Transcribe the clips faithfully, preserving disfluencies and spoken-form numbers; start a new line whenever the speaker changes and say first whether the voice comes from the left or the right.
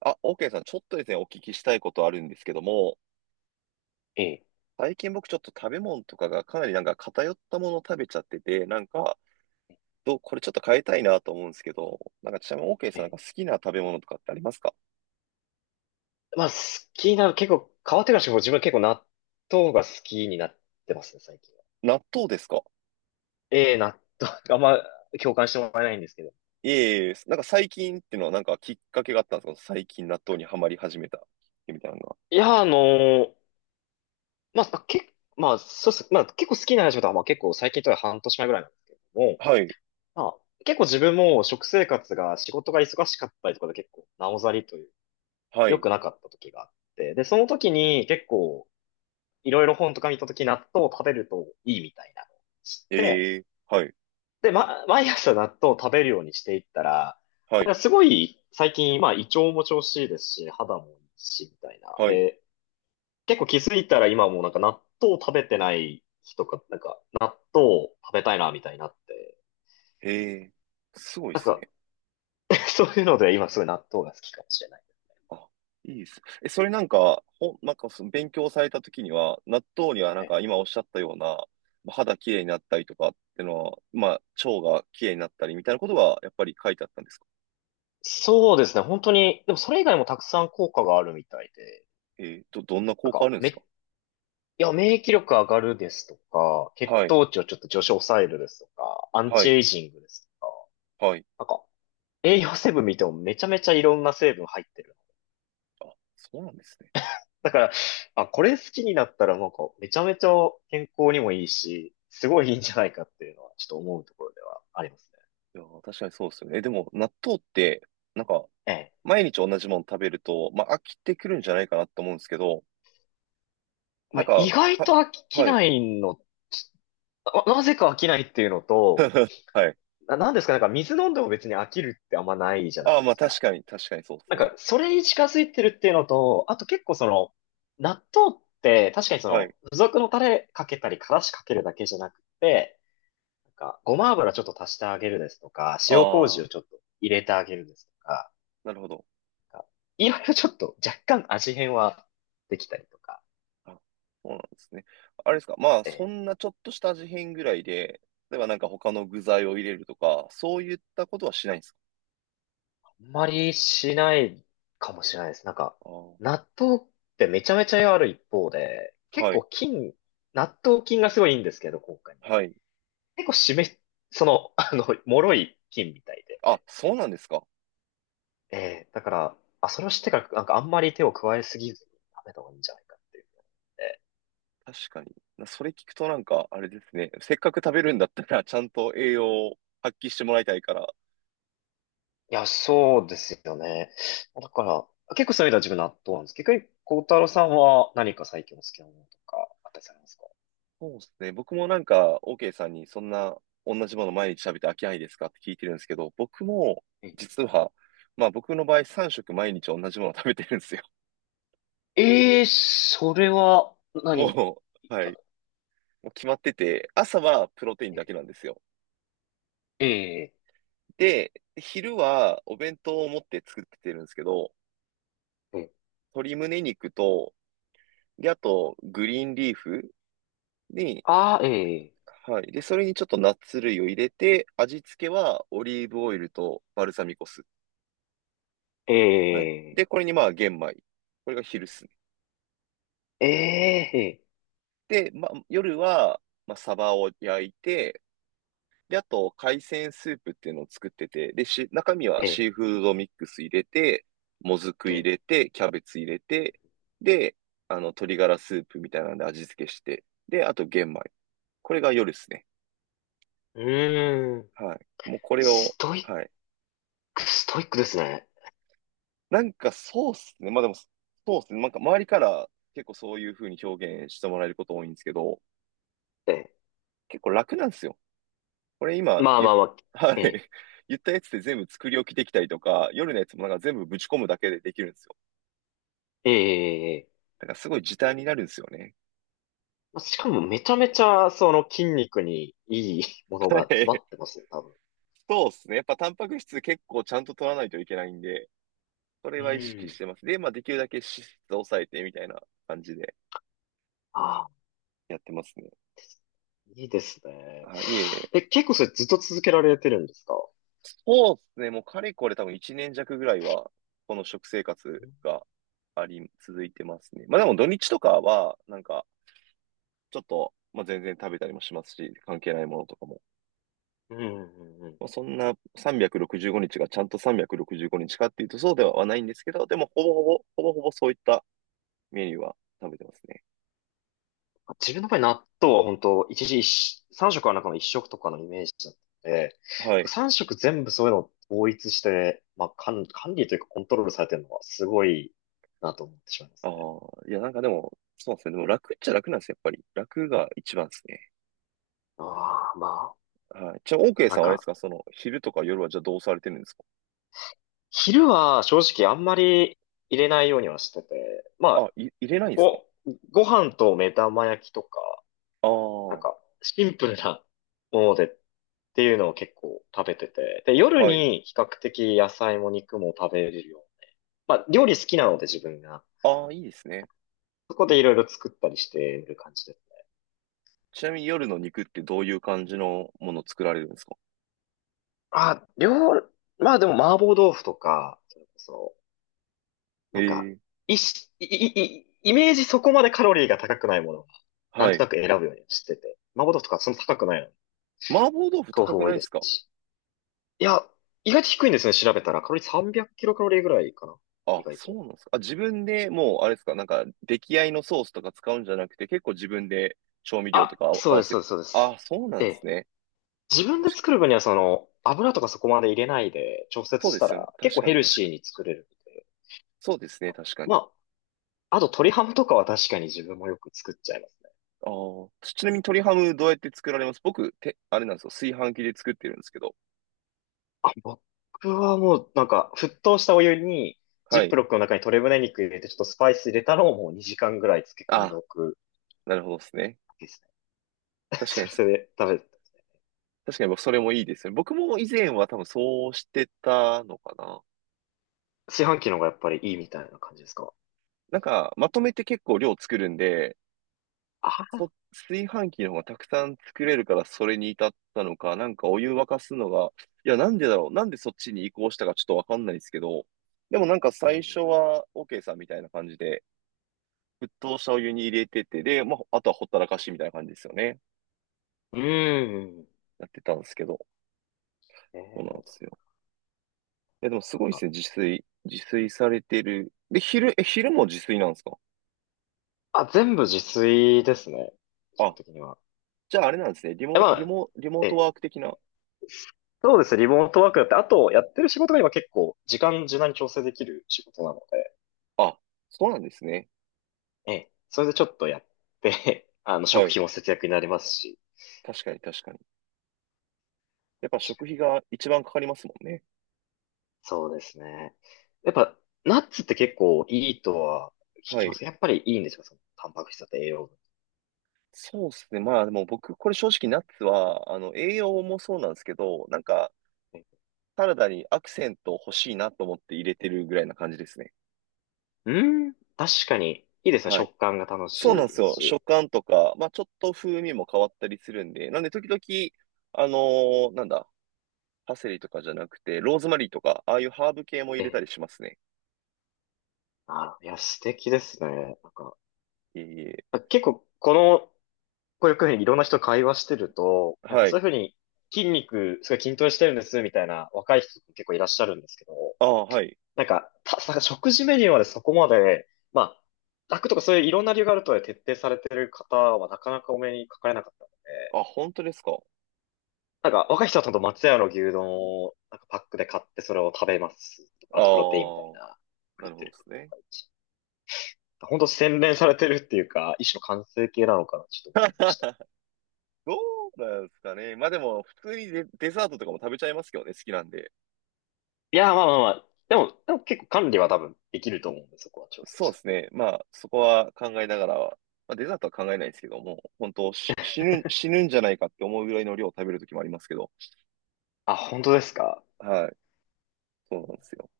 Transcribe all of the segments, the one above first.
right: あ、OK さん、ちょっとですね、お聞きしたいことあるんですけども、
left: ええ、
right: 最近僕ちょっと食べ物とかがかなりなんか偏ったものを食べちゃってて、なんか、どう、これちょっと変えたいなと思うんですけど、なんかちなみに OK
left: え
right: さん、なん
left: え。
right: か好きな食べ物とかってありますか？
left: まあ、好きな、結構、変わってからしても自分は結構納豆が好きになってますね、最近は。
right: 納豆ですか？
left: ええ、納豆、あんま共感してもらえないんですけど。
right: いえいえ、なんか最近っていうのはなんかきっかけがあったんですか？最近納豆にはまり始めた、みたいなのは。
left: いや、あのーまあ、け、まあ、そうっす。まあ、結構好きな話だとは、まあ結構最近とは半年前ぐらいなんですけれども、
right: はい、
left: まあ、結構自分も食生活が仕事が忙しかったりとかで結構なおざりという、
right: は
left: 良
right: い、
left: くなかった時があって、で、その時に結構いろいろ本とか見た時納豆を食べるといいみたいなのを知って、
right: ええ、はい、
left: で、ま、毎朝納豆を食べるようにしていったら、
right: は
left: な
right: い、
left: んかすごい最近、まあ胃腸も調子いいですし、肌もいいし、みたいな。
right: はい、
left: で、結構気づいたら今もうなんか納豆を食べてない日とか、なんか納豆を食べたいな、みたいになって。
right: ええ、すごいで
left: なん
right: す
left: か、
right: ね。
left: そういうので今すごい納豆が好きかもしれない。
right: あ、いいです。え、それなんか、ほなんかその勉強された時には、納豆にはなん
left: え、
right: か今おっしゃったような、まあ肌きれいになったりとかってのは、まあ、腸がきれいになったりみたいなことがやっぱり書いてあったんですか？
left: そうですね、本当に、でもそれ以外もたくさん効果があるみたいで、
right: えーど、どんな
left: な
right: 効
left: ん
right: 果あ
left: か、
right: るんです
left: め、
right: か？
left: いや、免疫力上がるですとか、血
right: はい、
left: 糖値をちょっと上昇抑えるですとか、アン
right: は
left: チ
right: い、
left: エイジングです
right: はい。
left: とか、栄養成分見てもめちゃめちゃいろんな成分入ってる。
right: あ、そうなんですね。
left: だから、あ、これ好きになったらなんかめちゃめちゃ健康にもいいし、すごいいいんじゃないかっていうのはちょっと思うところではありますね。
right: いやー、確かにそうですよね。え、でも、納豆って、なんか、
left: ええ。
right: 毎日同じもの食べると、まあ、飽きてくるんじゃないかなと思うんですけど、な
left: ま
right: ん
left: あ、意
right: か、
left: 外
right: た、
left: と飽き
right: はい、
left: ないの、ななぜか飽きないっていうのと、
right: はい。
left: な、なんですか、なんか水飲んでも別に飽きるってあんまないじゃな
right: あ
left: い
right: あ、
left: で
right: まあ、
left: す
right: 確
left: か。
right: かに、確かにそうで
left: な
right: す
left: んか、
right: ね。
left: それに近づいてるっていうのと、あと結構その、納豆って確かにそ
right: は
left: の、
right: い。
left: 付属のタレかけたり、からしかけるだけじゃなくて、なんか、ごま油ちょっと足してあげるですとか、塩麹を
right: あ
left: ちょ
right: あ。
left: っと入れてあげるですとか、
right: なるほど。
left: なんかいろいろちょっと若干味変はできたりとか、
right: あ、そうなんですね。あれですか、まあ、
left: え
right: そ
left: え、
right: んなちょっとした味変ぐらいで、例えばなんか他の具材を入れるとか、そういったことはしないんですか？
left: あんまりしないかもしれないです。なんか、
right: あー、
left: 納豆ってめちゃめちゃ栄いある一方で、結
right: はい、
left: 構菌、納豆菌がすごいいいんですけど、効果に。
right: はい。
left: 結構湿っ、その、あの、脆い菌みたいで、
right: あ、そうなんですか。
left: ええ、だから、あ、それを知ってから、なんかあんまり手を加えすぎずに食べた方がいいんじゃないかっていうの、
right: 確かに。それ聞くとなんか、あれですね。せっかく食べるんだったら、ちゃんと栄養を発揮してもらいたいから。
left: いや、そうですよね。だから、結構そういう意味では自分納豆なんです。逆に、孝太郎さんは何か最近お好きなものとかあったりされますか？
right: そうですね。僕もなんか、OK さんにそんな同じもの毎日食べて飽きないですかって聞いてるんですけど、僕も、
left: え
right: 実は、まあ僕の場合さんしょく食毎日同じもの食べてるんですよ。
left: ええーそれは何、
right: もう、はい。もう決まってて、朝はプロテインだ
left: え
right: けなんですよ。
left: ええ
right: で、昼はお弁当を持って作ってるんですけど、
left: ええ、
right: 鶏胸肉と、で、あと、グリーンリーフに、
left: ああ、ええ、
right: はい。で、それにちょっとナッツ類を入れて、味付けはオリーブオイルとバルサミコ酢。はい。
left: ええ
right: で、これにまあ玄米。これが昼っすね。
left: ええ
right: で、まあ、夜は、まあ、サバを焼いて、で、あと、海鮮スープっていうのを作ってて、で、し、中身は
left: ええ、
right: シーフードミックス入れて、もずく入
left: ええ、
right: れて、キャベツ入れて、で、あの、鶏ガラスープみたいなんで味付けして、で、あと玄米。これが夜ですね。
left: うーん。
right: はい。もうこれを、
left: ストイッ
right: はい。
left: ク、ストイックですね。
right: なんかそうっすね。まあでも、そうっすね。なんか周りから結構そういう風に表現してもらえること多いんですけど、
left: ええ、
right: 結構楽なんですよ。これ今
left: まあ
right: 言
left: ま
right: っ、
left: あまあ、
right: はい。
left: ええ
right: 言ったやつで全部作り置きできたりとか、夜のやつもなんか全部ぶち込むだけでできるんですよ。
left: ええええ、
right: だからすごい時短になるんですよね。
left: しかもめちゃめちゃその筋肉にいいも のが
right: は
left: 詰ま
right: い。
left: ってますね、多分。
right: そうですね。やっぱタンパク質結構ちゃんと取らないといけないんで、それ
left: う
right: は意識し
left: ん。
right: てます。で、まあできるだけ脂質抑えてみたいな感じで
left: ああ、
right: やってますね。
left: いいですね。
right: あ、いえいえ。
left: え、結構それずっと続けられてるんですか？
right: そうですね。もうかれこれ多分いちねん弱ぐらいは、この食生活
left: うん
right: があり、続いてますね。まあでも土日とかは、なんか、ちょっと、まあ全然食べたりもしますし、関係ないものとかも。
left: うんうんうん。
right: まあそんなさんびゃくろくじゅうごにちがちゃんとさんびゃくろくじゅうごにちかっていうとそうではないんですけど、でもほぼほぼ、ほぼほぼそういったメニューは食べてますね。
left: 自分の場合納豆は本当一日一、さん食は中の一食とかのイメージだったので、
right: はい。
left: さん食全部そういうのを統一して、まあ、管、管理というかコントロールされてるのはすごいなと思ってしまいま
right: あ
left: すね。
right: あ、いやなんかでも、そうですね。でも楽っちゃ楽なんですよ、やっぱり。楽が一番ですね。
left: ああ、まあ、
right: はい。じゃあ、オー
left: あ
right: ケー
left: とな
right: さ
left: ん
right: んはあれです
left: か、
right: かその、昼とか夜はじゃあどうされてるんですか？
left: 昼は正直あんまり入れないようにはしてて、
right: あ、
left: まあ、
right: い、入れないんですか？
left: ご、ご飯と目玉焼きとか、
right: ああ、
left: なん
right: は
left: かシンプルなものでっていうのを結構食べてて、で、夜
right: い。
left: に比較的野菜も肉も食べれるよう。まあ、料理好きなので自分が、
right: ああ、いいですね。
left: そこでいろいろ作ったりしてる感じです。
right: ちなみに夜の肉ってどういう感じのもの作られるんですか？
left: あ、料、まあでも麻婆豆腐とか、それこそなんか、
right: ええ、
left: いし、い、い、い、イメージそこまでカロリーが高くないものは、な
right: は
left: んと
right: い。
left: なく選ぶようにしてて。麻婆豆腐とかそんな高くないのに。
right: 麻婆豆腐
left: 豆
right: 高
left: 腐
right: く
left: 多
right: ない
left: い
right: で
left: で
right: す
left: す
right: か？
left: し。いや、意外と低いんですね、調べたら。カロリーさんびゃくキロカロリーぐらいかな。意
right: あ、
left: 外
right: そ
left: と。
right: うなんですか。あ、自分でもう、あれですか、なんか、出来合いのソースとか使うんじゃなくて、結構自分で調味料と
left: あ、
right: か
left: そ
right: 合
left: うで
right: わ
left: す、
right: せ
left: そうで
right: て。
left: す、そうで
right: あ、
left: す。
right: そうな
left: え
right: んです
left: え。
right: ね。
left: 自分で
right: 確かに。
left: 作る分にはその、油とかそこまで入れないで調
right: そ
left: 節
right: う
left: し
right: で
left: た
right: すよね。
left: ら結
right: 確
left: 構
right: か
left: ヘ
right: に、
left: ル
right: 確か
left: シー
right: に。
left: に作れるので。
right: そうですね、確かに。
left: まあ、あと鶏ハムとかは確かに自分もよく作っちゃいます。
right: ああ、ちなみに鶏ハムどうやって作られます？僕、て、あれなんですよ。炊飯器で作ってるんですけど。
left: あ、僕はもうなんか沸騰したお湯にジ
right: は
left: ッ
right: い。
left: プロックの中に鶏胸肉入れてちょっとスパイス入れたのをもうにじかんぐらい漬け込んで
right: あ、
left: おく
right: なるほどですね。
left: ですね。
right: 確か
left: そ
right: にそ、
left: れで食べて、
right: 確かに僕、それもいいですね。僕も以前は多分そうしてたのかな。
left: 市販機の方がやっぱりいいみたいな感じですか？
right: なんか、まとめて結構量作るんで、
left: あ、
right: そ、炊飯器の方がたくさん作れるからそれに至ったのか、なんかお湯沸かすのが、いや、なんでだろう、なんでそっちに移行したかちょっとわかんないですけど、でもなんか
left: う
right: 最初
left: ん。
right: は OK さんみたいな感じで、沸騰したお湯に入れてて、で、まあ、あとはほったらかしみたいな感じですよね。
left: うーん。
right: やってたんですけど、
left: え
right: そうなんで
left: ー、
right: すよ。え、でもす
left: なん
right: ごいです
left: か、
right: ね、自炊。自炊されてる。で、昼、え、昼も自炊なんですか？
left: あ、全部自炊ですね。基本
right: あ、
left: 的には。
right: じゃああれなんですね。リ
left: え、ま
right: モ、リ
left: あ、
right: モ、リモート
left: え、
right: ワーク的な。
left: そうですね。リモートワークだって、あとやってる仕事が今結構時間柔軟に調整できる仕事なので、
right: あ、そうなんですね。
left: ええ、それでちょっとやって、あの、
right: は
left: 食
right: い。
left: 費も節約になりますし、
right: 確かに、確かに。やっぱ
left: 確
right: 食
left: か
right: 費
left: に
right: が一番かかりますもんね。
left: そうですね。やっぱ、ナッツって結構いいとは聞
right: は
left: きます
right: い。
left: けど、やっぱりいいんですかその、タンパク質だと栄養分。
right: そうですね。まあでも僕、これ正直ナッツは、あの、栄養もそうなんですけど、なんか、サラダにアクセント欲しいなと思って入れてるぐらいな感じですね。
left: うん、確かに、いいですね。
right: はい。
left: 食感が楽
right: そう
left: し
right: なんで
left: い
right: す
left: です
right: よ。
left: し。
right: 食感とか、まあちょっと風味も変わったりするんで、なんで時々、あのーなんだ、パセリとかじゃなくて、ローズマリーとか、ああいうハーブ系も入
left: え
right: れた
left: え、
right: りしますね。
left: あ、いや、素敵ですね。なんか、
right: いえいえ。
left: 結構、この、こういうふうにいろんな人と会話してると、なんか
right: は
left: そう
right: い。
left: いうふうに筋肉、すごい筋トレしてるんです、みたいな若い人結構いらっしゃるんですけど、
right: ああ、はい。
left: なんか、た、さ食事メニューまでそこまで、まあ、楽とかそういういろんな理由があるとはいえ徹底されてる方はなかなかお目にかかれなかったので、
right: あ、本当ですか？
left: なんか若い人はちゃんと松屋の牛丼をなんかパックで買ってそれを食べますとか。
right: あ
left: あとプロテインみたい
right: あ、
left: な、
right: な
left: 言っ
right: るほ
left: て
right: ど
left: る
right: で
left: 方と
right: す
left: と
right: ね。
left: かいるし。本当洗練されてるっていうか、一種の完成形なのかな、ちょっと思いました。
right: どうなんですかね。まあでも、普通にデ、デザートとかも食べちゃいますけどね、好きなんで。
left: いや、まあまあまあ、でも、でも結構管理は多分できると思うんで、そこは調整
right: そ
left: し
right: うで
left: て。
right: すね。まあ、そこは考えながらは、まあ、デザートは考えないですけども、本当し死ぬ、死ぬんじゃないかって思うぐらいの量を食べるときもありますけど。
left: あ、本当ですか？
right: はい。そうなんですよ。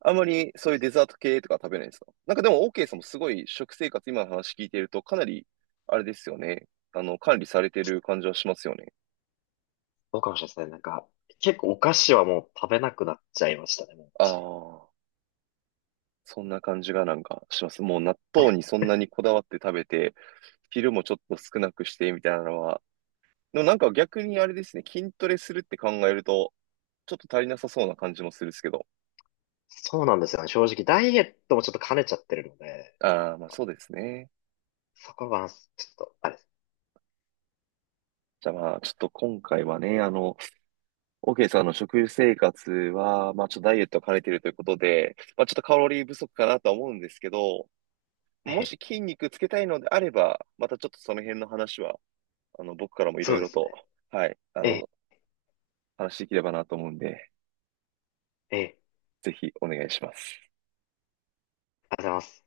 right: あんまりそういうデザート系とか食べないですか？なんかでも、OK さんもすごい食生活、今の話聞いてると、かなり、あれですよね。あの、管理されてる感じはしますよね。
left: どうかもしれませんね。なんか、結構お菓子はもう食べなくなっちゃいましたね、もう
right: あ
left: 一年。
right: あ、そんな感じがなんかします。もう納豆にそんなにこだわって食べて、昼もちょっと少なくしてみたいなのは、でもなんか逆にあれですね、筋トレするって考えると、ちょっと足りなさそうな感じもするんですけど。
left: そうなんですよね。正直、ダイエットもちょっと兼ねちゃってるので、
right: ああ、まあそうですね。
left: そこは、ちょっと、あれです。
right: じゃあまあちょっと今回はね、あの、OK さんの食生活は、まあちょっとダイエットを兼ねているということで、まあちょっとカロリー不足かなとは思うんですけど、
left: え
right: もし
left: え、
right: 筋肉つけたいのであれば、またちょっとその辺の話は、あの、僕からもいろ
left: そう
right: い
left: で
right: ろ
left: す
right: と、
left: ね。
right: はい、あ
left: ええ、
right: の、話していければなと思うんで、
left: ええ、
right: ぜひお願いします。
left: ありがとうございます。